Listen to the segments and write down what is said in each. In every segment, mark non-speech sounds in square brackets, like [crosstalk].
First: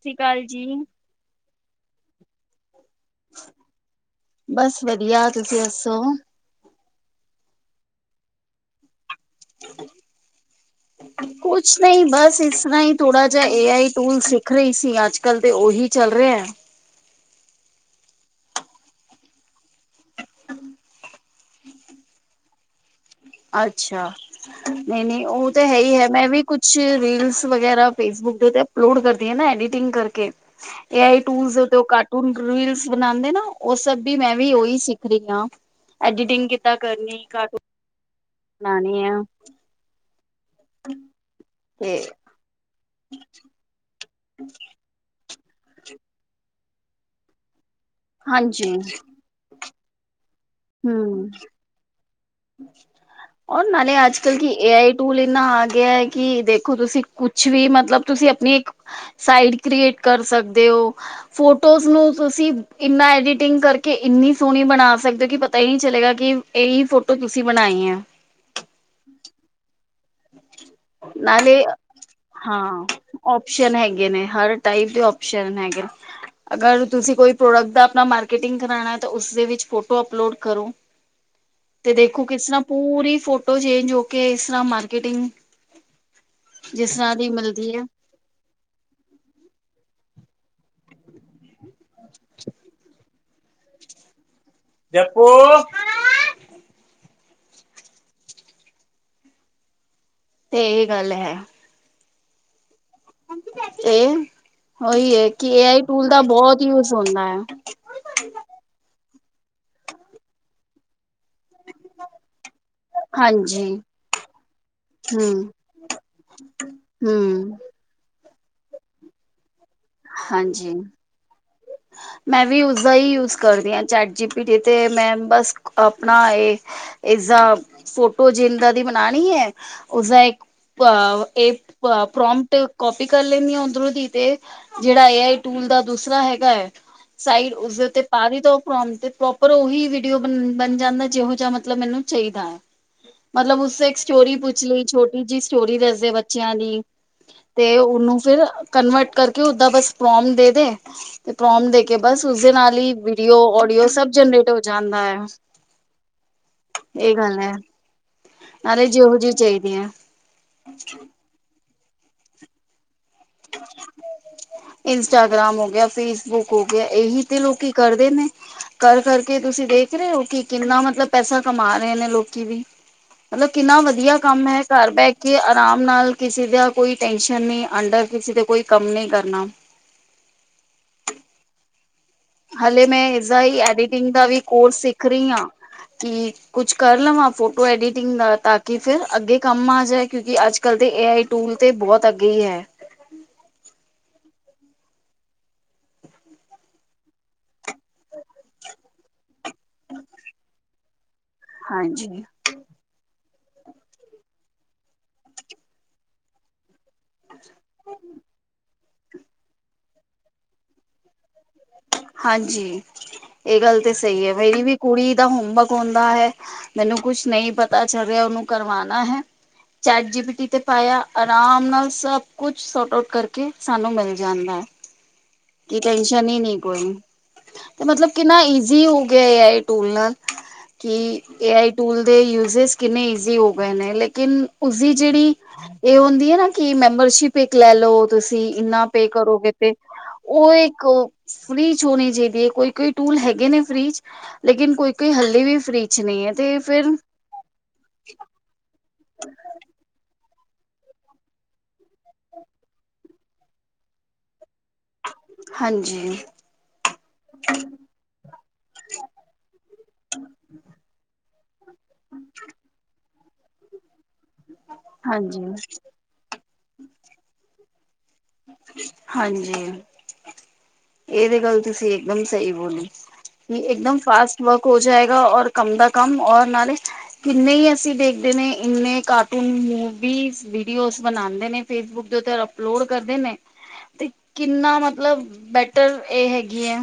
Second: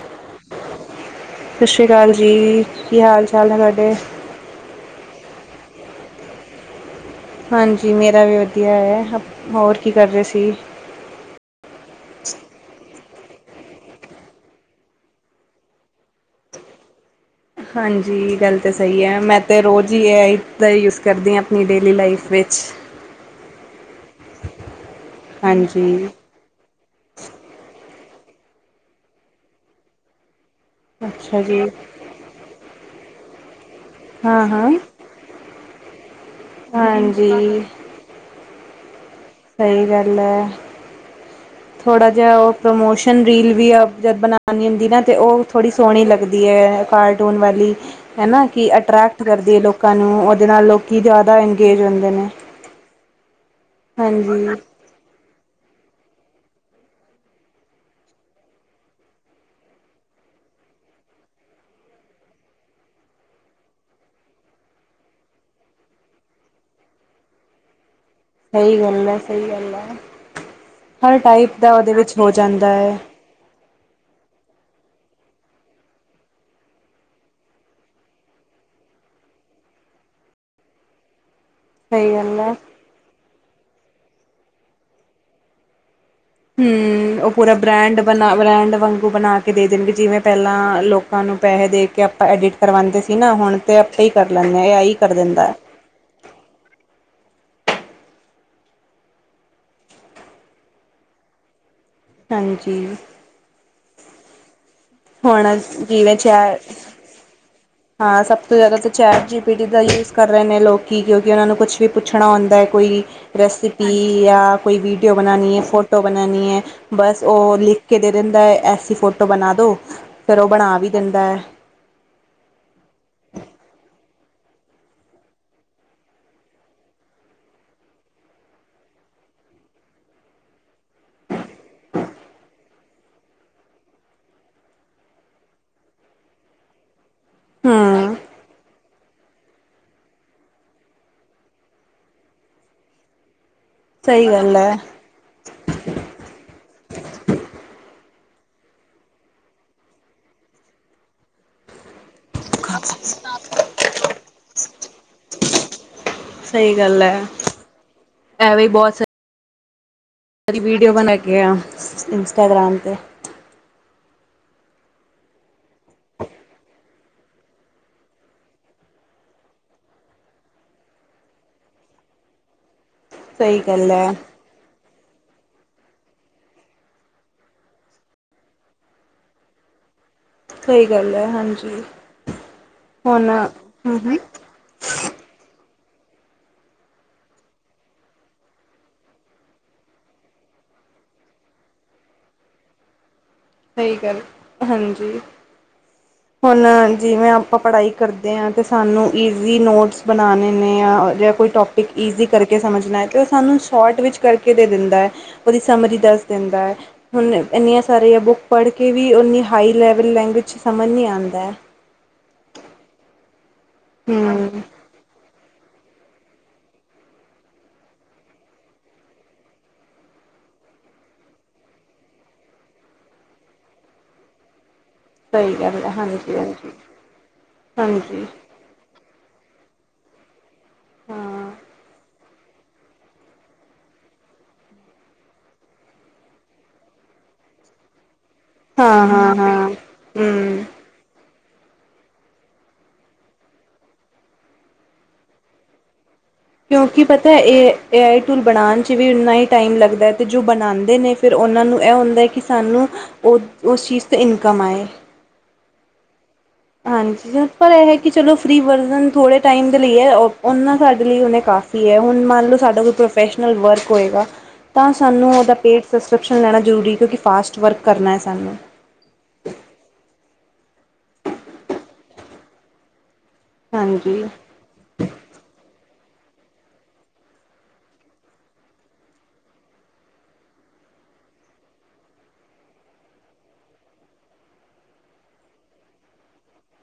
ਸਤਿ ਸ਼੍ਰੀ ਅਕਾਲ ਜੀ। ਸਤਿ ਸ਼੍ਰੀ ਅਕਾਲ ਜੀ, ਕੀ ਹਾਲ ਚਾਲ ਹੈ ਤੁਹਾਡੇ? ਬਸ ਵਧੀਆ ਤੁਸੀਂ ਦੱਸੋ? ਹਾਂਜੀ ਮੇਰਾ ਵੀ ਵਧੀਆ ਹੈ, ਹੋਰ ਕੀ ਕਰ ਰਹੇ ਸੀ? ਕੁਛ ਨਹੀਂ ਬਸ ਇਸ ਤਰ੍ਹਾਂ ਹੀ ਥੋੜਾ ਜਿਹਾ ਏ ਆਈ ਟੂਲ ਸਿੱਖ ਰਹੀ ਸੀ ਅੱਜ ਕਲ ਤੇ ਉਹੀ ਚੱਲ ਰਿਹਾ। ਹਾਂਜੀ ਗੱਲ ਤਾਂ ਸਹੀ ਹੈ ਮੈਂ ਤਾਂ ਰੋਜ਼ ਹੀ ਏ ਆਈ ਦਾ ਯੂਜ ਕਰਦੀ ਹਾਂ। ਆਪਣੀ ਡੇਲੀ ਲਾਈਫ ਵਿੱਚ ਅੱਛਾ, ਨਹੀਂ ਨਹੀਂ ਉਹ ਤਾਂ ਹੈ ਹੀ ਹਾਂਜੀ ਹੈ ਮੈਂ ਵੀ ਕੁਛ ਰੀਲਸ ਵਗੈਰਾ ਫੇਸਬੁੱਕ ਦੇ ਅਪਲੋਡ ਕਰਦੀ ਹੈ ਨਾ ਐਡੀਟਿੰਗ ਕਰਕੇ। ਏ ਆਈ ਅੱਛਾ ਟੂਲਜ ਜੀ ਕਾਰਟੂਨ ਰੀਲਸ ਬਣਾਉਂਦੇ ਨਾ ਉਹ ਸਭ ਵੀ ਮੈਂ ਹਾਂ ਵੀ ਹਾਂ ਉਹੀ ਸਿੱਖ ਰਹੀ ਹਾਂ ਐਡੀਟਿੰਗ ਕਿੱਦਾਂ ਕਰਨੀ। ਹਾਂਜੀ ਕਾਰਟੂਨ ਬਨਾਉਣੇ ਆ। ਸਹੀ ਗੱਲ ਹੈ। ਹਮ ਥੋੜਾ ਜਿਹਾ ਉਹ ਪ੍ਰਮੋਸ਼ਨ ਰੀਲ ਵੀ ਜ ਬਣਾਣੀ ਹੁੰਦੀ ਨਾ ਤੇ ਉਹ ਥੋੜ੍ਹੀ ਸੋਹਣੀ ਲੱਗਦੀ ਹੈ ਕਾਰਟੂਨ ਵਾਲੀ ਹੈ ਨਾ ਕਿ ਹਾਂਜੀ ਅਟਰੈਕਟ ਕਰਦੀ ਹੈ ਲੋਕਾਂ ਨੂੰ ਉਹਦੇ ਨਾਲ ਲੋਕ ਹਮ ਜ਼ਿਆਦਾ ਇੰਗੇਜ ਹੁੰਦੇ ਨੇ। ਔਰ ਨਾਲੇ ਅੱਜ ਕੱਲ ਕੀ ਹਾਂਜੀ ਏ ਆਈ ਟੂਲ ਇੰਨਾ ਆ ਗਿਆ ਹੈ ਕਿ ਦੇਖੋ ਤੁਸੀਂ ਕੁਛ ਵੀ ਮਤਲਬ ਤੁਸੀਂ ਆਪਣੀ ਇੱਕ ਸਾਈਟ ਕ੍ਰੀਏਟ ਕਰ ਸਕਦੇ ਹੋ। ਫੋਟੋਜ਼ ਨੂੰ ਤੁਸੀਂ ਇਨਾ ਐਡੀਟਿੰਗ ਕਰਕੇ ਇੰਨੀ ਸੋਹਣੀ ਬਣਾ ਸਕਦੇ ਹੋ ਕਿ ਪਤਾ ਹੀ ਨਹੀਂ ਚਲੇਗਾ ਕਿ ਇਹੀ ਫੋਟੋ ਤੁਸੀਂ ਬਣਾਈ ਆ। ਸਹੀ ਗੱਲ ਹੈ, ਸਹੀ ਗੱਲ ਹੈ, ਹਰ ਟਾਈਪ ਨਾਲੇ ਦਾ ਉਹਦੇ ਵਿੱਚ ਹੋ ਜਾਂਦਾ ਹਾਂ ਹੈ। ਓਪਸ਼ਨ ਹੈਗੇ ਨੇ, ਹਰ ਟਾਈਪ ਦੇ ਓਪਸ਼ਨ ਹੈਗੇ ਨੇ। ਅਗਰ ਤੁਸੀਂ ਕੋਈ ਪ੍ਰੋਡਕਟ ਦਾ ਆਪਣਾ ਮਾਰਕੀਟਿੰਗ ਕਰਾਣਾ ਹੈ ਤਾਂ ਉਸਦੇ ਵਿੱਚ ਫੋਟੋ ਅਪਲੋਡ ਕਰੋ। [inaudible] ਤੇ ਦੇਖੋ ਗੱਲ ਕਿਸ ਹੈ। ਤਰ੍ਹਾਂ ਪੂਰੀ ਫੋਟੋ ਚੇਂਜ ਹੋ ਕੇ ਇਸ ਤਰ੍ਹਾਂ ਮਾਰਕੀਟਿੰਗ ਜਿਸ ਤਰ੍ਹਾਂ ਹੂੰ ਦੀ ਓ ਪੂਰਾ ਮਿਲਦੀ ਹੈ ਬ੍ਰੈਂਡ ਬਣਾ ਬ੍ਰੈਂਡ ਵਾਂਗੂ ਬਣਾ ਕੇ ਦੇ ਦੇਣਗੇ ਜਿਵੇਂ ਪੈਲਾਂ ਲੋ ਕਾਂ ਨੂੰ ਪੈਹੇ ਦੇ ਕੇ ਆਪਾਂ ਐਡਿਟ ਕਰਵਾਂਦੇ ਸੀ ਨਾ ਹੁਣ ਤੇ ਆਪੇ ਈ ਕਰ ਲੈਨੇ ਆ ਏ ਆਈ ਕਰ ਜੱਪੂ ਦਿੰਦੈ। ਤੇ ਏਈ ਗੱਲ ਐ। ਹਾਂਜੀ। ਏ ਓਈ ਐ ਕਿ ਹੁਣ ਏ ਆਈ ਟੂਲ ਜਿਵੇਂ ਦਾ ਚੈ ਬੋਹਤ ਯੂਜ ਹੁੰਦਾ ਐ। ਹਾਂ ਸਬ ਤੋਂ ਜੈਦਾ ਤਾਂ ਚੈਟ ਜੀ ਪੀ ਟੀ ਦਾ ਯੂਜ਼ ਕਰ ਰਏ ਨੇ ਲੋਕੀ ਕਿਉਂਕਿ ਓਨਾਂ ਨੂੰ ਕੁਛ ਵੀ ਪੁੱਛਣਾ ਹੁੰਦਾ ਐ ਕੋਈ ਹਾਂਜੀ ਰੈਸਿਪੀ ਯਾਂ ਕੋਈ ਵੀਡੀਓ ਹਮ ਬਨਾਨੀ ਏ, ਫੋਟੋ ਬਨਾਨੀ ਏ ਬਸ ਹਮ ਓ ਲਿ ਖ ਕੇ ਦੇ ਦੇਂਦਾ ਐਸੀ ਫੋਟੋ ਬਨਾ ਦੋ ਫਿਰ ਉਹ ਹਾਂਜੀ। ਬਣਾ ਵੀ ਦਿੰਦਾ [inaudible] ਮੈਂ ਵੀ ਉਸਦਾ ਈ ਯੂਜ ਕਰਦੀ ਆ ਚੈਟ ਜੀ ਪੀ ਡੀ ਤੇ ਮੈਂ ਬਸ ਆਪਣਾ ਏ ਇਸਦਾ ਫੋਟੋ ਜਿੰਦਾ ਦੀ ਬਨਾਨੀ ਏ ਉਸਦਾ ਇੱਕ ਪ ਏ ਪ ਪਰੋਮਪਟ ਕੋਪੀ ਕਰ ਲੈਨੀ ਆ ਓਦਰੋਂ ਦੀ ਤੇ ਜੇੜਾ ਏ ਆਈ ਟੂਲ ਦਾ ਦੂਸਰਾ ਹੈਗਾ ਐ ਸਾਈਡ ਉਸਦੇ ਉਤੇ ਹਮ ਪਾਵੀ ਦੋ। ਪਰੋਮਪ ਤੇ ਪ੍ਰੋਪਰ ਓਹੀ ਵੀਡੀਓ ਬਨ ਬਨ ਜਾਂਦਾ ਜੇਹੋ ਦਾ ਮਤਲਬ ਮੈਨੂੰ ਚਾਈਦਾ ਐ। ਮਤਲਬ ਉਸ ਸੇ ਇੱਕ ਸਹੀ ਸਟੋਰੀ ਗੱਲ ਪੁੱਛ ਹੈ ਲਈ ਛੋ ਟੀ ਜੀ ਸਟੋਰੀ ਦੱਸਦੇ ਬੱਚਿਆਂ ਦੀ ਤੇ ਓਨੂੰ ਫਿਰ ਕਨਵਰਟ ਕਰ ਕਿ ਓਦਾਂ ਬਸ ਪ੍ਰੋਮ ਦੇਦੇ ਤੇ ਪ੍ਰੋਮ ਦੇ ਕੇ ਬਸ ਉਸਦੇ ਨਾਲ ਈ ਵੀਡੀਓ, ਆਓਡੀਓ ਸਬ ਜਨਰੇਟ ਹੋ ਜਾਂਦਾ ਐ। ਸਈ ਗੱਲ ਐ। ਅਰੇ ਜੇ ਹੋ ਜੀ ਚਾਈਦੀ ਐ। ਕਦੀ ਵੀਡੀਓ ਬਣਾ ਕੇ ਆ ਇੰਸਟਾਗ੍ਰਾਮ ਤੇ [inaudible] ਇੰਸਟਾਗ੍ਰਾਮ ਹੋ ਗਿਆ ਫੇਸਬੁੱਕ ਹੋ ਗਿਆ ਏਹੀ ਤੇ ਲੋਕੀ ਕਰਦੇ ਨੇ। ਕਰ ਕਰਕੇ ਤੁਸੀਂ ਦੇਖ ਰੇ ਓ ਕਿ ਕਿੰਨਾ ਮਤਲਬ ਪੈਸਾ ਕਮਾ ਰੇ ਨੇ ਲੋਕੀ ਵੀ। ਮਤਲਬ ਸਹੀ ਕਿੰਨਾ ਗੱਲ ਹੈ ਵਦੀਆਂ ਕੰਮ ਐ ਘਰ ਬੈ ਕੇ ਆਰਾਮ ਨਾਲ ਕਿਸੇ ਦਾ ਕੋਈ ਟੈਨਸ਼ਨ ਨੀ ਅੰਡਰ ਕਿਸੇ ਤੇ ਕੋਈ ਕੰਮ ਨੀ ਕਰਨਾ। ਸਈ ਗੱਲ ਐ ਹਾਂਜੀ। ਹਲੇ ਮੈਂ ਹੁਣ ਏਦਾਂ ਈ ਹਮ ਐਡੀਟਿੰਗ ਹਮ ਦਾ ਵੀ ਕੋਰਸ ਸਿੱਖ ਰੀ ਆ ਕਿ ਕੁਛ ਕਰ ਲਵਾਂ ਫੋਟੋ ਐਡੀਟਿੰਗ ਦਾ ਤਾਂ ਕਿ ਫਿਰ ਅੱਗੇ ਕੰਮ ਆ ਜਾਏ ਕਿਉਂਕਿ ਆੱਜ ਕੱਲ੍ਹ ਦੇ ਏ ਆਈ ਟੂਲ ਤੇ ਬੋਤ ਅੱਗੇ ਈ ਐ। ਸਈ ਗੱਲ ਹਾਂਜੀ। ਹੁਣ ਜਿਵੇਂ ਆਪਾਂ ਪੜ੍ਹਾਈ ਕਰਦੇ ਆ ਤੇ ਸਾਨੂੰ ਈਜ਼ੀ ਨੋਟਸ ਬਨਾਨੇ ਨੇ ਅ ਯਾਂ ਯਾ ਕੋਈ ਟੋਪਿਕ ਹਾਂਜੀ। ਈਜ਼ੀ ਕਰਕੇ ਸਮਝਨਾ ਐ ਤੇ ਓ ਸਾਨੂੰ ਸ਼ੋਟ ਵਿੱਚ ਕਰਕੇ ਦੇ ਦਿੰਦਾ ਐ। ਓਦੀ ਸਮਰ ਈ ਦੱਸ ਦਿੰਦਾ ਐ ਹੁਣ ਐਨੀਆਂ ਸਾਰੀਆਂ ਬੁੱਕ ਪੜ੍ਹ ਕੇ ਵੀ ਓਨੀ ਹਾਈ ਲੈਵਲ ਲੈਂਗੁਏਜ ਚ ਸਮਝ ਨੀ ਆਂਦਾ ਐ। ਹਾਂਜੀ ਏ ਗੱਲ ਤੇ ਸਈ ਐ ਹਮ ਵੈਹੇ ਵੀ- ਕੁੜੀ ਦਾ ਹੋਮਵਰਕ ਹੁੰਦਾ ਹੈ ਮੈਨੂੰ ਕੁਛ ਨਈ ਪਤਾ ਚੱਲ ਰਿਆ ਓਨੂੰ ਕਰਵਾਣਾ ਹੈ। ਚੈਟ ਜੀ ਬੀ ਟੀ ਤੇ ਪਾਇਆ ਆਰਾਮ ਨਾਲ ਸਬ ਕੁਛ ਸੋਟ ਆਊਟ ਕਰਕੇ ਸਾਨੂੰ ਮਿਲ ਜਾਂਦਾ ਐ। ਸਹੀ ਕਿ ਗੱਲ ਹੈ ਟੈਨਸ਼ਨ ਹਾਂਜੀ ਈ ਨੀ ਹਾਂਜੀ ਕੋਈ ਤੇ ਮਤਲਬ ਹਾਂਜੀ ਕਿੰਨਾ ਈਜ਼ੀ ਹੋ ਗਿਆ ਐ ਟੂਲ ਨਾਲ ਕਿ ਹਾਂ ਏ ਆਈ ਟੂਲ ਦੇ ਯੂਜੇਜ਼ ਕਿੰਨੇ ਈਜ਼ੀ ਹੋ ਗਏ ਨੇ ਲੇਕਿਨ ਉਸਦੀ ਜੇੜੀ ਏ ਹੁੰਦੀ ਏ ਨਾ ਕਿ ਮੈਂਬਰਸ਼ਿਪ ਇੱਕ ਲੈ ਲਓ ਤੁਸੀਂ ਇੰਨਾ ਪੇ ਹਾਂ ਹਾਂ ਕਰੋਗੇ ਹਾਂ ਤੇ ਓ ਹਮ ਏਖੋ। ਫਰੀ ਚ ਹੋਣੀ ਚਾਈਦੀ ਏ ਕੋਈ ਕੋਈ ਟੂਲ ਹੈਗੇ ਨੇ ਫਰੀ ਚ ਲੇਕਿਨ ਕੋਈ ਕੋਈ ਹਲੇ ਵੀ ਫਰੀ ਕੁੱਛ ਨਈ ਐ ਤੇ ਫੇਰ। ਤਾਂ ਏ ਏ ਆਈ ਟੂਲ ਬਣਾਉਣ 'ਚ ਵੀ ਉਨ੍ਹਾਂ ਹੀ ਟਾਈਮ ਲੱਗਦੈ ਤੇ ਜੋ ਬਣਾਉਂਦੇ ਨੇ ਫਿਰ ਓਨਾਂ ਨੂੰ ਐ ਹੁੰਦਾ ਕਿ ਸਾਨੂੰ ਓ ਉਸ ਚੀਜ਼ ਤੇ ਇਨਕਮ ਆਏ। ਹਾਂਜੀ। ਹਾਂਜੀ ਪਰ ਏ ਹੈ ਕਿ ਚਲੋ ਫਰੀ ਵਰਜਨ ਥੋੜ੍ਹੇ ਟਾਈਮ ਦੇ ਲਈ ਐ ਓਨਾਂ ਸਾਡੇ ਲਈ ਓਨੇ ਕਾਫੀ ਹੁਣ ਮੰਨ ਲਓ ਸਾਡਾ ਕੋਈ ਪ੍ਰੋਫੈਸ਼ਨਲ ਵਰਕ ਹੋਏਗਾ ਤਾਂ ਸਾਨੂੰ ਹਾਂਜੀ ਓਦਾ ਪੇਟ ਸਸ [unintelligible] ਟ੍ਰੈਕੋਸ਼ਨ ਲੈਣਾ ਜਰੂਰੀ ਕਿਉਂਕਿ ਫਾਸਟ ਵਰਕ ਕਰਨਾ ਸਾਨੂੰ। ਹਾਂਜੀ ਏ ਤੇ ਗੱਲ ਤੁਸੀ ਏਕਦਮ ਸਈ ਬੋਲੀ। ਨੀ ਏਕਦਮ ਹਾਂਜੀ ਫਾਸਟ ਵਰਕ ਹੋ ਜਾਏਗਾ ਔਰ ਕਮ ਦਾ ਕਮ ਔਰ ਨਾਲੇ। ਕਿੰਨੇ ਈ ਅਸੀਂ ਦੇਖਦੇ ਨੇ ਇੰਨੇ ਕਾਰਟੂਨ ਮੂਵੀਜ ਵੀਡੀਓਜ਼ ਬਣਾਂਦੇ ਨੇ। ਫੇਸਬੁੱਕ ਦੇ ਉੱਤੇ ਅਪਲੋਡ ਕਰਦੇ ਨੇ ਤੇ ਕਿੰਨਾ ਮਤਲਬ ਬੈਟਰ ਏ ਹੇਗੀ ਐ।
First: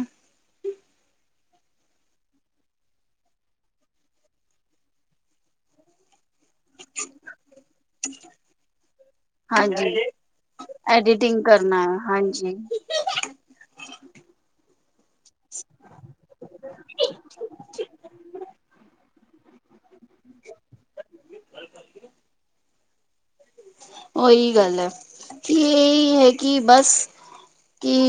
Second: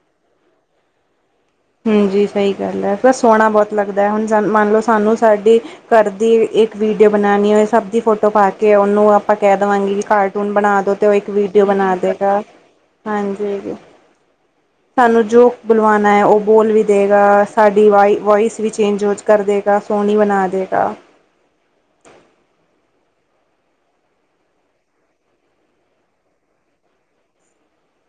ਹਾਂਜੀ ਸਈ ਗੱਲ ਐ ਬਸ ਸੋਣਾ ਬਹੁਤ ਲੱਗਦਾ ਹੈ ਹੁਣ ਮੰਨ ਲਓ ਸਾਨੂੰ ਸਾਡੀ ਘਰ ਦੀ ਇੱਕ ਵੀਡੀਓ ਬਣਾਉਣੀ ਹੋਏ ਸਭ ਦੀ ਫੋਟੋ ਪਾ ਕੇ ਓਨੂੰ ਆਪਾਂ ਕੈ ਹਾਂਜੀ ਦੇਵਾਂਗੇ ਕਾਰਟੂਨ ਬਣਾ ਦੋ ਤੇ ਓ ਇੱਕ ਵੀਡੀਓ ਬਣਾ ਦੇਗਾ। ਹੂੰ। [inaudible] ਹਾਂਜੀ, ਤਾਨੂੰ ਜੋ ਬੁਲਵਾਨਾ ਐ ਓ ਬੋਲ ਵੀ ਦੇਗਾ ਸਾਡੀ ਵਾਈ ਵੋਇਸ ਵੀ ਚੇਂਜ ਓਚ ਕਰ ਦੇਗਾ ਸੋਣੀ ਬਣਾ ਦੇਗਾ। ਹੂੰ। [inaudible] ਓਈ ਗੱਲ ਐ ਕੀ ਇਹੀ ਹੈ ਕਿ ਬਸ ਕੀ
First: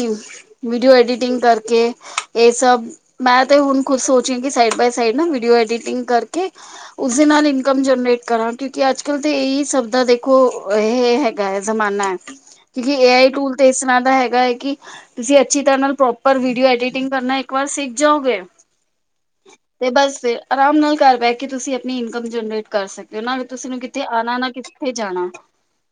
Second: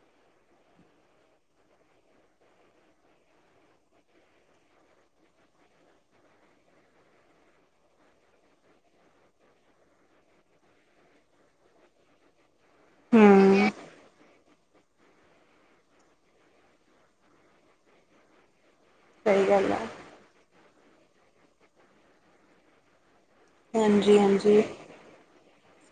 ਵੀਡੀਓ ਐਡੀਟਿੰਗ ਕਰਕੇ ਏ ਸਭ। ਮੈਂ ਤੇ ਹੁਣ ਖੁਦ ਸੋਚ ਰੀ ਆਂ ਕਿ ਸਾਈਡ ਬਾਏ ਸਾਈਡ ਨਾ ਵੀਡੀਓ ਐਡੀਟਿੰਗ ਕਰਕੇ ਉਸਦੇ ਨਾਲ ਇਨਕਮ ਜਨਰੇਟ ਕਰਾਂ ਕਿਉਂਕਿ ਅੱਜ ਕੱਲ ਤੇ ਏਈ ਸਭ ਦਾ ਦੇਖ ਦੇਖੋ ਹੇ ਹੈਗਾ ਹੈ ਜ਼ਮਾਨਾ ਕਿਉਂਕਿ ਏ ਆਈ ਟੂਲ ਤੇ ਹਮ ਇਸ ਰ੍ਹਾ ਦਾ ਹੈਗਾ ਐ ਕਿ ਤੁਸੀ ਅੱਛੀ ਤਰ੍ਹਾਂ ਨਾਲ ਪ੍ਰੋਪਰ ਵੀਡੀਓ ਐਡੀਟਿੰਗ ਕਰਨਾ ਇੱਕ ਵਾਰ ਸਿੱਖ ਜਾਓਗੇ? ਸਹੀ ਗੱਲ ਹੈ ਤੇ ਬਸ ਫਿਰ ਅਰਾਮ ਨਾਲ ਘਰ ਬਹਿ ਕੇ ਤੁਸੀਂ ਆਪਣੀ ਇਨਕਮ ਜਨਰੇਟ ਕਰ ਸਕਦੇ ਓ ਨਾਲ ਤੁਸੀਂ ਨੂੰ ਕਿੱਤੇ ਆਉਣਾ ਨਾ ਕਿੱਥੇ ਜਾਣਾ।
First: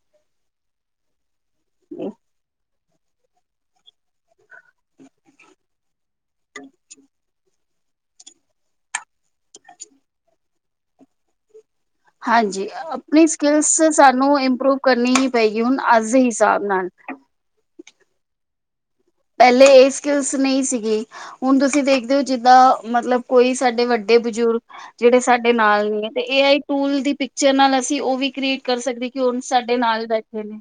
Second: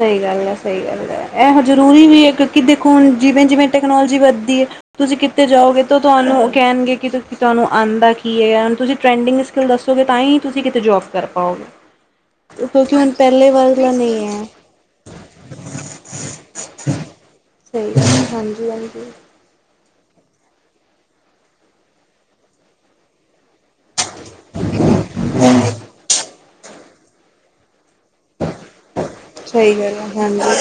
ਸਈ ਗੱਲ ਐ, ਸਈ ਗੱਲ ਐ ਇਹੋ ਜ਼ਰੂਰੀ ਵੀ ਏ ਕਿਉਂਕਿ ਦੇਖੋ ਹੁਣ ਜਿਵੇਂ ਜਿਵੇਂ ਟੈਕਨੋਲੋਜੀ ਵੱਧਦੀ ਏ ਤੁਸੀਂ ਕਿੱਤੇ ਜਾਓਗੇ ਤੋ ਤੁਆਨੂੰ ਓ ਕਹਿਣਗੇ ਕਿ ਕੀ ਤਾਨੂੰ ਆਂਦਾ ਕੀ ਹੈਗਾ ਹੁਣ ਤੁਸੀਂ ਟਰੈਂਡਿੰਗ ਸਕਿੱਲ ਦੱਸੋਗੇ ਤਾਂ ਈ ਤੁਸੀਂ ਕਿਤੇ ਜੋਬ ਕਰ ਪਾਓਗੇ। ਹਾਂਜੀ, ਕਿਉਂਕਿ ਹੁਣ ਆਪਣੀ ਪਹਿਲੇ ਸਕਿਲਸ ਵਰਗਾ ਨਹੀਂ ਸਾਨੂੰ ਹੈ। ਇੰਪਰੂਵ ਕਰਨੀ ਹੀ ਪਏਗੀ ਹੁਣ ਅੱਜ ਦੇ ਹਿਸਾਬ ਨਾਲ। ਸਈ [inaudible] ਹਾਂਜੀ, ਹਾਂਜੀ। ਪਹਿਲੇ ਏ ਸਕਿੱਲਸ ਨਈ ਸੀਗੀ। ਹੁਣ ਤੁਸੀਂ ਦੇਖਦੇ ਓ ਜਿੱਦਾਂ ਮਤਲਬ ਕੋਈ ਸਾਡੇ ਵੱਡੇ ਬਜ਼ੁਰਗ ਜੇੜੇ ਸਾਡੇ ਨਾਲ ਨੀ ਐ ਤੇ ਏ ਆਈ ਟੂਲ ਦੀ ਪਿੱਚਰ ਨਾਲ ਅਸੀਂ ਓ ਵੀ ਕ੍ਰੀਏਟ ਕਰ ਸਕਦੇ। ਕਿ ਹੁਣ ਸਈ ਸਾਡੇ ਗੱਲ ਆ ਨਾਲ ਹਾਂਜੀ, ਬੈਠੇ ਨੇ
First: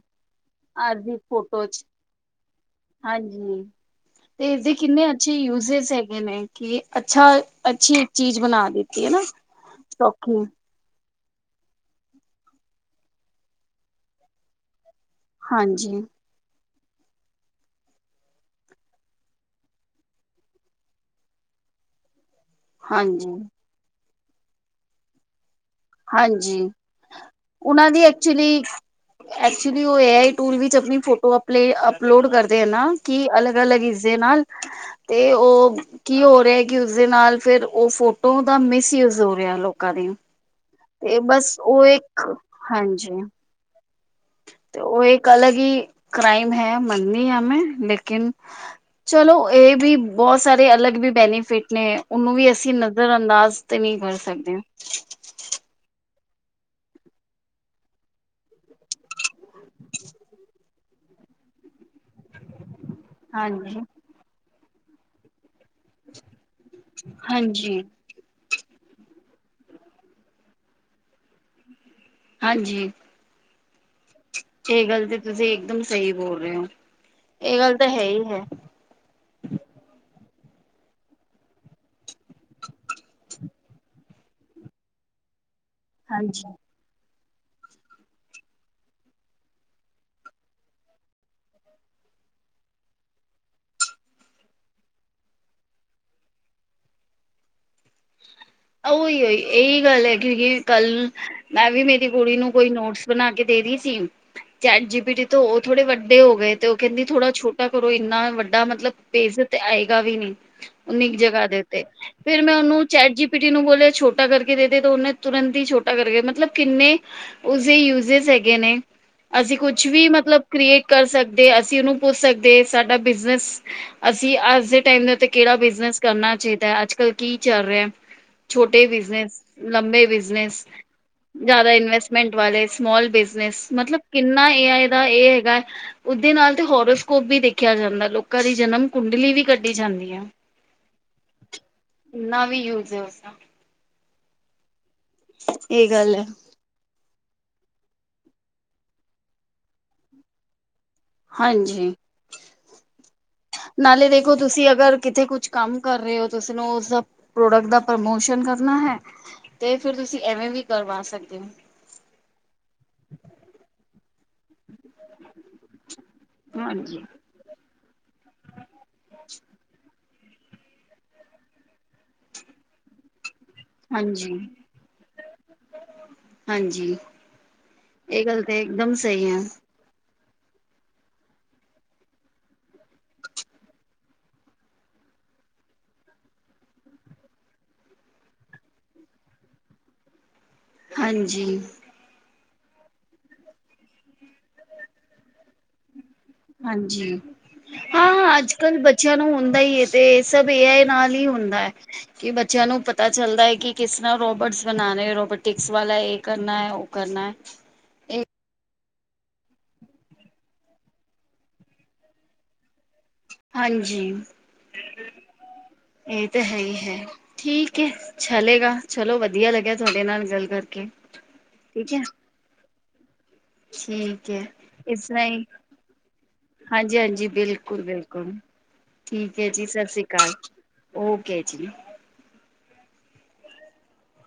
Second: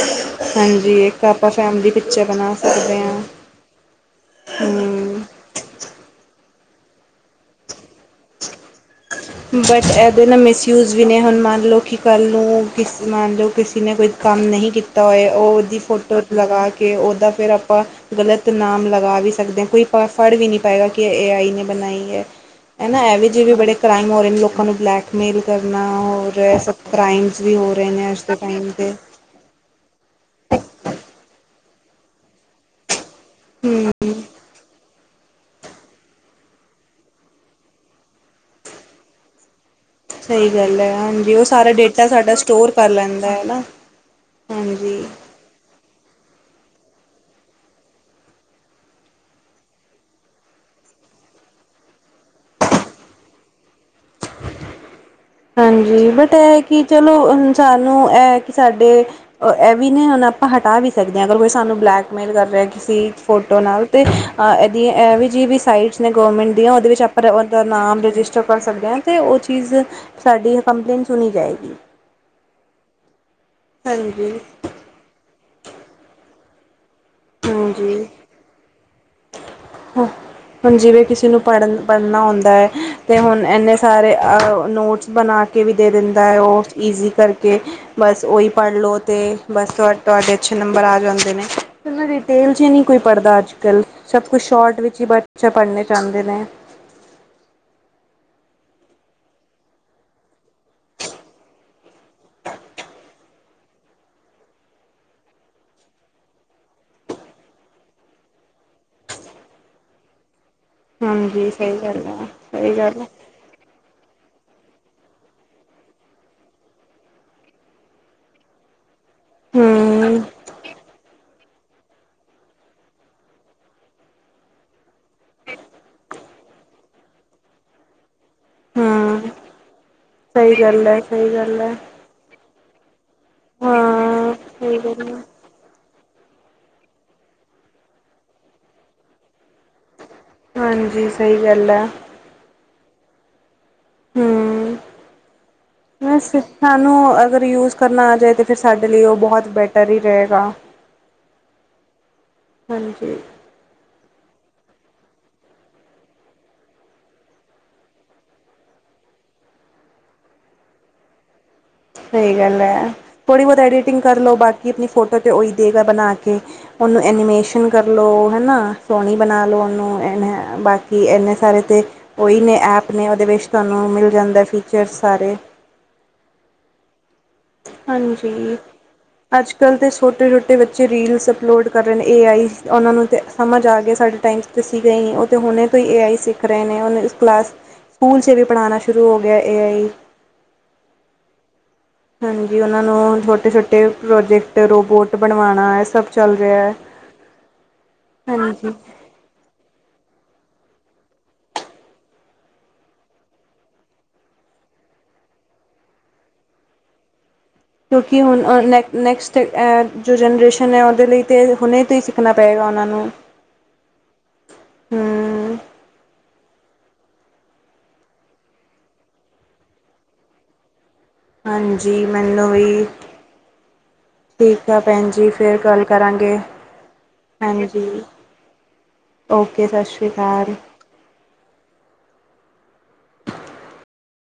ਹਾਂਜੀ ਅੱਜ ਦੀ ਏਕ ਆਪਾਂ ਫੋਟੋ ਚ ਫੈਮਲੀ ਪਿੱਚਰ ਬਣਾ ਸਕਦੇ ਆਂ। ਹਾਂਜੀ ਹਾਂ। [inaudible] ਤੇ ਇਸਦੇ ਕਿੰਨੇ ਅੱਛੇ ਯੂਜਸ ਹੈਗੇ ਨੇ ਕਿ ਅੱਛਾ ਅੱਛੀ ਏਕ ਚੀਜ਼ ਬਣਾ ਦਿੱਤੀ ਐ ਨਾ। ਬਟ ਏਦੇ ਨਾ ਸੌਖੀ ਮਿਸ ਯੂਸ ਵੀ ਨੇ ਹੁਣ ਮੰਨ ਲੋ ਕਿ ਕੱਲ੍ਹ ਨੂੰ ਕਿਸ ਮੰਨ ਲੋ ਕਿਸੇ ਨੇ ਕੋਈ ਕੰਮ ਨਹੀਂ ਕੀਤ ਕੀਤਾ ਹੋਇਆ ਓ ਓਦੀ ਹਾਂਜੀ ਫੋਟੋ ਲਗਾ ਕੇ ਓਦਾ ਫਿਰ ਆਪਾਂ ਗ਼ਲਤ ਨਾਮ ਲਗਾ ਵੀ ਸਕਦੇ ਆਂ ਕੋਈ ਪਾ ਫੜ ਵੀ ਨਹੀਂ ਪਾਏਗਾ ਕਿ ਐ ਏ ਆਈ ਨੇ ਬਣਾਈ ਐ। ਐ ਨਾ ਐਵੀ ਹਾਂਜੀ ਜਿਵੇਂ ਬੜੇ ਕ੍ਰਾਈਮ ਹੋ ਰੇ ਨੇ ਲੋਕਾਂ ਨੂੰ ਬਲੈਕਮੇਲ ਕਰਨਾ ਹੋ ਰਿਹਾ [inaudible] ਹਾਂਜੀ ਸਭ ਕ੍ਰਾਈਮਸ ਵੀ ਹੋ ਰਹੇ ਉਹਨਾਂ ਦੀ ਨੇ ਅੱਜ ਦੇ ਐਕਚੁਲੀ ਟਾਈਮ 'ਤੇ। ਐਕਚੁਲੀ, ਉਹਏ ਆਈ ਟੂਲ ਵਿਚ ਆਪਣੀ ਫੋਟੋ ਅਪਲੇ ਅਪਲੋਡ ਕਰਦੇ ਆ ਨਾ ਕਿ ਅਲਗ- ਅਲਗ। ਹੂੰ ਜੇ ਨਾਲ, ਤੇ ਉਹ ਕੀ ਹੋ ਰਿਹਾ ਕਿ ਉਸਦੇ ਨਾਲ ਫਿਰ, ਉਹ ਫੋਟੋ ਦਾ ਮਿਸਯੂਜ ਹੋ ਰਿਹਾ ਲੋਕਾਂ ਦੀ। ਸਹੀ ਗੱਲ ਹੈ, ਤੇ ਹਾਂਜੀ! ਉਹ ਬਸ ਸਾਰਾ ਡੇਟਾ ਇੱਕ ਸਾਡਾ ਸਟੋਰ ਕਰ ਹਾਂਜੀ ਲੈਂਦਾ ਹੈ ਨਾ। ਤੇ ਉਹ ਹਾਂਜੀ ਇਹ ਗੱਲ ਹੈ ਕਿ, ਕ੍ਰਾਈਮ ਹੈ ਮੰਨਦੀ ਹਾਂ ਮੈਂ, ਲੇਕਿਨ ਚਲੋ ਇਹ ਵੀ ਬਹੁਤ ਸਾਰੇ ਅਲੱਗ ਵੀ ਬੈਨੀਫਿਟ ਨੇ। ਉਹਨੂੰ ਵੀ ਅਸੀਂ ਨਜ਼ਰ ਅੰਦਾਜ਼ ਤੇ ਨਹੀਂ ਕਰ ਸਕਦੇ। ਹਾਂਜੀ! ਬਟ ਇਹ ਕਿ ਚਲੋ ਸਾਨੂੰ ਇਹ ਕਿ ਸਾਡੇ। ਇਹ ਵੀ ਨਹੀਂ ਹੁਣ ਆਪਾਂ ਹਟਾ ਵੀ ਸਕਦੇ ਹਾਂ ਅਗਰ ਕੋਈ ਸਾਨੂੰ ਬਲੈਕਮੇਲ ਕਰ ਰਿਹਾ ਕਿਸੀ ਫੋਟੋ ਹਾਂਜੀ ਨਾਲ ਤੇ। ਆਹ ਇਹਦੀਆਂ ਇਹ ਵੀ ਜਿਹੀ ਵੀ ਸਾਈਟਸ ਨੇ ਗੌਰਮੈਂਟ ਦੀਆਂ ਉਹਦੇ ਵਿੱਚ ਆਪਾਂ [inaudible] ਬੰਦੇ ਦਾ ਹਾਂਜੀ ਨਾਮ ਰਜਿਸਟਰ। ਵਿੱਚੋਂ ਕਰ ਸਕਦੇ ਹਾਂ ਤੇ ਉਹ ਚੀਜ਼, ਸਾਡੀ ਕੰਪਲੇਂਨ ਸੁਣੀ ਜਾਏਗੀ। ਹਾਂਜੀ! ਹਾਂਜੀ! ਇਹ ਗੱਲ ਤਾਂ ਤੁਸੀਂ ਇਕਦਮ ਸਹੀ ਬੋਲ ਰਹੇ ਹੋ। ਇਹ ਗੱਲ ਤਾਂ ਹੈ ਹਾਂਜੀ ਹੀ ਹੈ। ਹਾਂ। [inaudible] ਹੁਣ ਜਿਵੇਂ ਕਿਸੇ ਨੂੰ ਪੜ੍ਹਨ ਪੜ੍ਹਨਾ ਆਉਂਦਾ ਹੈ ਤੇ ਹੁਣ ਇੰਨੇ ਸਾਰੇ ਨੋਟਸ ਬਣਾ। ਕੇ ਵੀ ਦੇ ਦਿੰਦਾ ਹੈ। ਹਾਂਜੀ ਉਹ ਈਜ਼ੀ ਕਰਕੇ। ਬਸ ਉਹੀ ਪੜ੍ਹ ਲਉ ਤੇ ਬਸ ਤੁਹਾਡੇ ਅੱਛੇ ਨੰਬਰ ਆ ਜਾਂਦੇ ਨੇ। ਇੰਨਾ ਡਿਟੇਲ ਚ ਈ ਨਹੀਂ ਕੋਈ ਪੜ੍ਹਦਾ ਅੱਜ ਕੱਲ੍ਹ। ਸਭ ਕੁਛ ਸ਼ੋਟ ਵਿੱਚ ਹੀ [inaudible] ਬੱਚਾ ਪੜ੍ਹਨਾ ਚਾਹੁੰਦੇ ਨੇ। ਉਹੀ ਉਹੀ ਇਹੀ ਗੱਲ ਹੈ। ਕਿਉਂਕਿ ਕੱਲ੍ਹ ਮੈਂ ਵੀ ਮੇਰੀ ਕੁੜੀ ਨੂੰ ਕੋਈ ਨੋਟਸ ਬਣਾ ਕੇ ਦੇ ਰਹੀ ਸੀ। ਚੈਟ ਜੀਬੀ ਟੀ ਤੋ, ਉਹ ਥੋੜੇ ਵੱਡੇ ਹੋ ਗਏ, ਤੇ ਉਹ ਕਹਿੰਦੀ ਥੋੜਾ ਛੋਟਾ ਕਰੋ, ਇੰਨਾ ਵੱਡਾ ਮਤਲਬ ਪੇਜ਼ ਚ ਤੇ ਆਏਗਾ ਵੀ ਨਹੀਂ। ਹ [inaudible] ਈਨੀ ਕੀ ਜਗ੍ਹਾ ਦੇ ਉੱਤੇ, ਫੇਰ ਮੈਂ ਉਹਨੂੰ ਗੱਲ ਹੈ ਚੈਟ ਜੀ ਪਿਟੀ ਨੂੰ ਬੋਲਿਆ ਛੋਟਾ ਕਰਕੇ ਦੇ ਦੇ ਤੇ ਉਹਨੇ ਤੁਰੰਤ ਹੀ ਛੋਟਾ ਕਰਕੇ ਮਤਲਬ ਕਿੰਨੇ ਉਸਦੇ ਯੂਜ਼ੀਜ਼ ਹੈਗੇ ਨੇ, ਅਸੀਂ ਕੁਛ ਵੀ ਹਮ ਮਤਲਬ ਕ੍ਰੀਏਟ ਕਰ ਸਕ ਦੇ ਅਸੀਂ ਉਹਨੂੰ ਪੁੱਛ ਸਕਦੇ ਸਾਡਾ ਬਿਜਨਸ ਅਸੀਂ ਅੱਜ ਦੇ ਟਾਈਮ ਦੇ ਉੱਤੇ ਕਿਹੜਾ ਬਿਜਨਸ ਕਰਨਾ ਚਾਹੀਦਾ ਹੈ, ਅੱਜ ਕਲ੍ਹ ਕੀ ਚੱਲ ਰਿਹਾ। ਛੋਟੇ ਹਮ ਬਿਜਨਸ, ਲੰਬੇ ਸਹੀ ਬਿਜਨਸ। ਗੱਲ ਹੈ ਸਹੀ ਗੱਲ ਜ਼ਿਆਦਾ ਹੈ ਇਨਵੈਸਟਮੈਂਟ ਵਾਲੇ, ਸਮੋਲ ਬਿਜਨਸ, ਮਤਲਬ ਹਾਂ ਕਿੰਨਾ ਏ ਸਹੀ ਆਈ ਦਾ ਗੱਲ ਹੈ ਇਹ ਹੈਗਾ। ਓਦੇ ਨਾਲ ਤੇ ਹੋਰੋਸਕੋਪ ਵੀ ਦੇਖਿਆ ਜਾਂਦਾ, ਲੋਕਾਂ ਦੀ ਜਨਮ ਕੁੰਡਲੀ ਵੀ ਕੱਢੀ ਜਾਂਦੀ ਏ। ਹਾਂਜੀ! ਸਹੀ ਗੱਲ ੲੈ। ਕਿੰਨਾ ਵੀ ਯੂਜ ਏ ਉਸ ਦਾ। ਹੂੰ, ਇਹ ਗੱਲ ਹੈ ਬੱਸ ਸਾਨੂੰ ਅਗਰ ਯੂਜ਼ ਕਰਨਾ ਆ ਜਾਯੇ ਤੇ ਫਿਰ ਸਾਡੇ ਲਈ ਉਹ ਬਹੁਤ ਬੈਟਰ ਹੀ ਰਹੇਗਾ। ਹਾਂਜੀ! ਹਾਂਜੀ! ਨਾਲੇ ਦੇਖੋ ਤੁਸੀਂ ਅਗਰ ਕਿੱਥੇ ਕੁਛ ਕੰਮ ਕਰ ਰਹੇ ਹੋ ਤੁਸੀਂ ਨਾ ਉਹ ਸਭ ਪ੍ਰੋਡਕਟ ਦਾ ਪ੍ਰਮੋਸ਼ਨ ਕਰਨਾ ਹੈ, ਤੇ ਫਿਰ ਤੁਸੀਂ ਐਵੇਂ ਵੀ ਕਰਵਾ ਸਕਦੇ ਹੋ। ਸਹੀ ਗੱਲ ੲੈ, ਥੋੜ੍ਹੀ ਬਹੁਤ ਐਡੀਟਿੰਗ ਕਰ ਲਉ ਬਾਕੀ ਆਪਣੀ ਫੋਟੋ ਤੇ ਉਹੀ ਦੇਗਾ ਬਣਾ ਕੇ। ਉਹਨੂੰ ਹਾਂਜੀ ਐਨੀਮੇਸ਼ਨ ਕਰ ਲਉ ਹੇਨਾ, ਸੋਹਣੀ ਬਣਾ ਲਉ ਉਹਨੂੰ, ਬਾਕੀ ਕਿ ਇੰਨੇ ਸਾਰੇ ਤੇ, ਉਹੀ ਨੇ ਐਪ ਨੇ ਉਹਦੇ ਵਿੱਚ ਤੁਹਾਨੂੰ ਮਿਲ ਹਾਂਜੀ ਜਾਂਦਾ ਫੀਚਰਸ ਸਾਰੇ। ਹਾਂਜੀ ਇਹ ਗੱਲ ਤਾਂ ਹਾਂਜੀ ਇਕਦਮ ਸਹੀ ਹੈ ਅੱਜ ਕਲ ਦੇ ਛੋਟੇ ਛੋ ਟੇ ਬੱਚੇ ਰੀਲਸ ਅਪਲੋਡ ਕਰ ਰਹੇ ਨੇ ਏ ਆਈ ਉਹਨਾਂ ਨੂੰ ਤੇ ਸਮਝ ਆ ਗਿਆ ਸਾਡੇ ਟਾਈਮਸ ਤੇ ਸੀਂ ਗਈ, ਉਹ ਤਾਂ ਹੁਣੇ ਤੋਂ ਹੀ ਏ-ਆਈ ਸਿੱਖ ਰਹੇ ਨੇ ਉਹਨੂੰ ਕਲਾਸ ਸਕੂਲ ਚ ਵੀ ਪੜ੍ਹਾਣਾ ਸ਼ੁਰੂ ਹੋ ਗਿਆ ਏ ਆਈ। ਹਾਂਜੀ ਹਾਂਜੀ ਉਹਨਾਂ ਨੂੰ ਛੋਟੇ ਛੋਟੇ ਪ੍ਰੋਜੈਕਟ ਰੋਬੋਟ ਬਣਵਾਉਣਾ ਇਹ ਸਭ ਚੱਲ ਰਿਹਾ ਹੈ ਹਾਂਜੀ ਹਾਂ ਹਾਂ ਅੱਜ ਹਾਂਜੀ ਕੱਲ੍ਹ ਬ ਚਿਆਂ ਨੂੰ ਹੁੰਦਾ ਈ ਏ ਤੇ ਇਹ ਸਭ ਏ-ਆਇ ਨਾਲ ਹੀ ਹੁੰਦਾ ਐ। ਕਿ ਬੱਚਿਆਂ ਨੂੰ ਪਤਾ ਚੱਲਦਾ ਏ, ਕਿ ਕਿਸ ਤਰ੍ਹਾਂ ਰੋਬੋਟਸ ਬਣਾਨੇ ਏ, ਰੋਬੋਟਿਕਸ ਵਾਲਾ ਇਹ ਕਰਨਾ ਐ ਉਹ ਕਰਨਾ ਐ। ਕਿਉਂਕਿ ਹੁਣ ਅ ਨੈਕ-ਨੈਕਸਟ ੲੈ ਜੋ ਜਨਰੇਸ਼ਨ ਐ ਉਹਦੇ ਲਈ ਤਾਂ ਹੁਣੇ ਤੋਂ ਹੀ ਸਿੱਖਣਾ ਪਏਗਾ ਉਹਨਾਂ ਨੂੰ। ਹਾਂਜੀ, ਹਮ ਇਹ ਤੇ ਹੇ ਹੀ ਹੈ। ਠੀਕ ਐ, ਚਲੇਗਾ ਚਲੋ ਵਧੀਆ ਲੱਗਿਆ ਤੁਹਾਡੇ ਨਾਲ ਗੱਲ ਕਰਕੇ। ਠੀਕ ਹੈ ਹਾਂਜੀ, ਮੈਨੂ ਵੀ। ਠੀਕ ਐ। ਠੀਕ ਐ ਭੈਣ ਜੀ ਫੇਰ ਗੱਲ ਕਰਾਂਗੇ। ਹਾਂਜੀ-ਹਾਂਜੀ, ਬਿਲਕੁਲ ਹਾਂਜੀ ਬਿਲਕੁਲ, ਠੀਕ ਐ ਜੀ, ਸਤਿ ਸ੍ਰੀ ਅਕਾਲ। ਓਕੇ ਜੀ।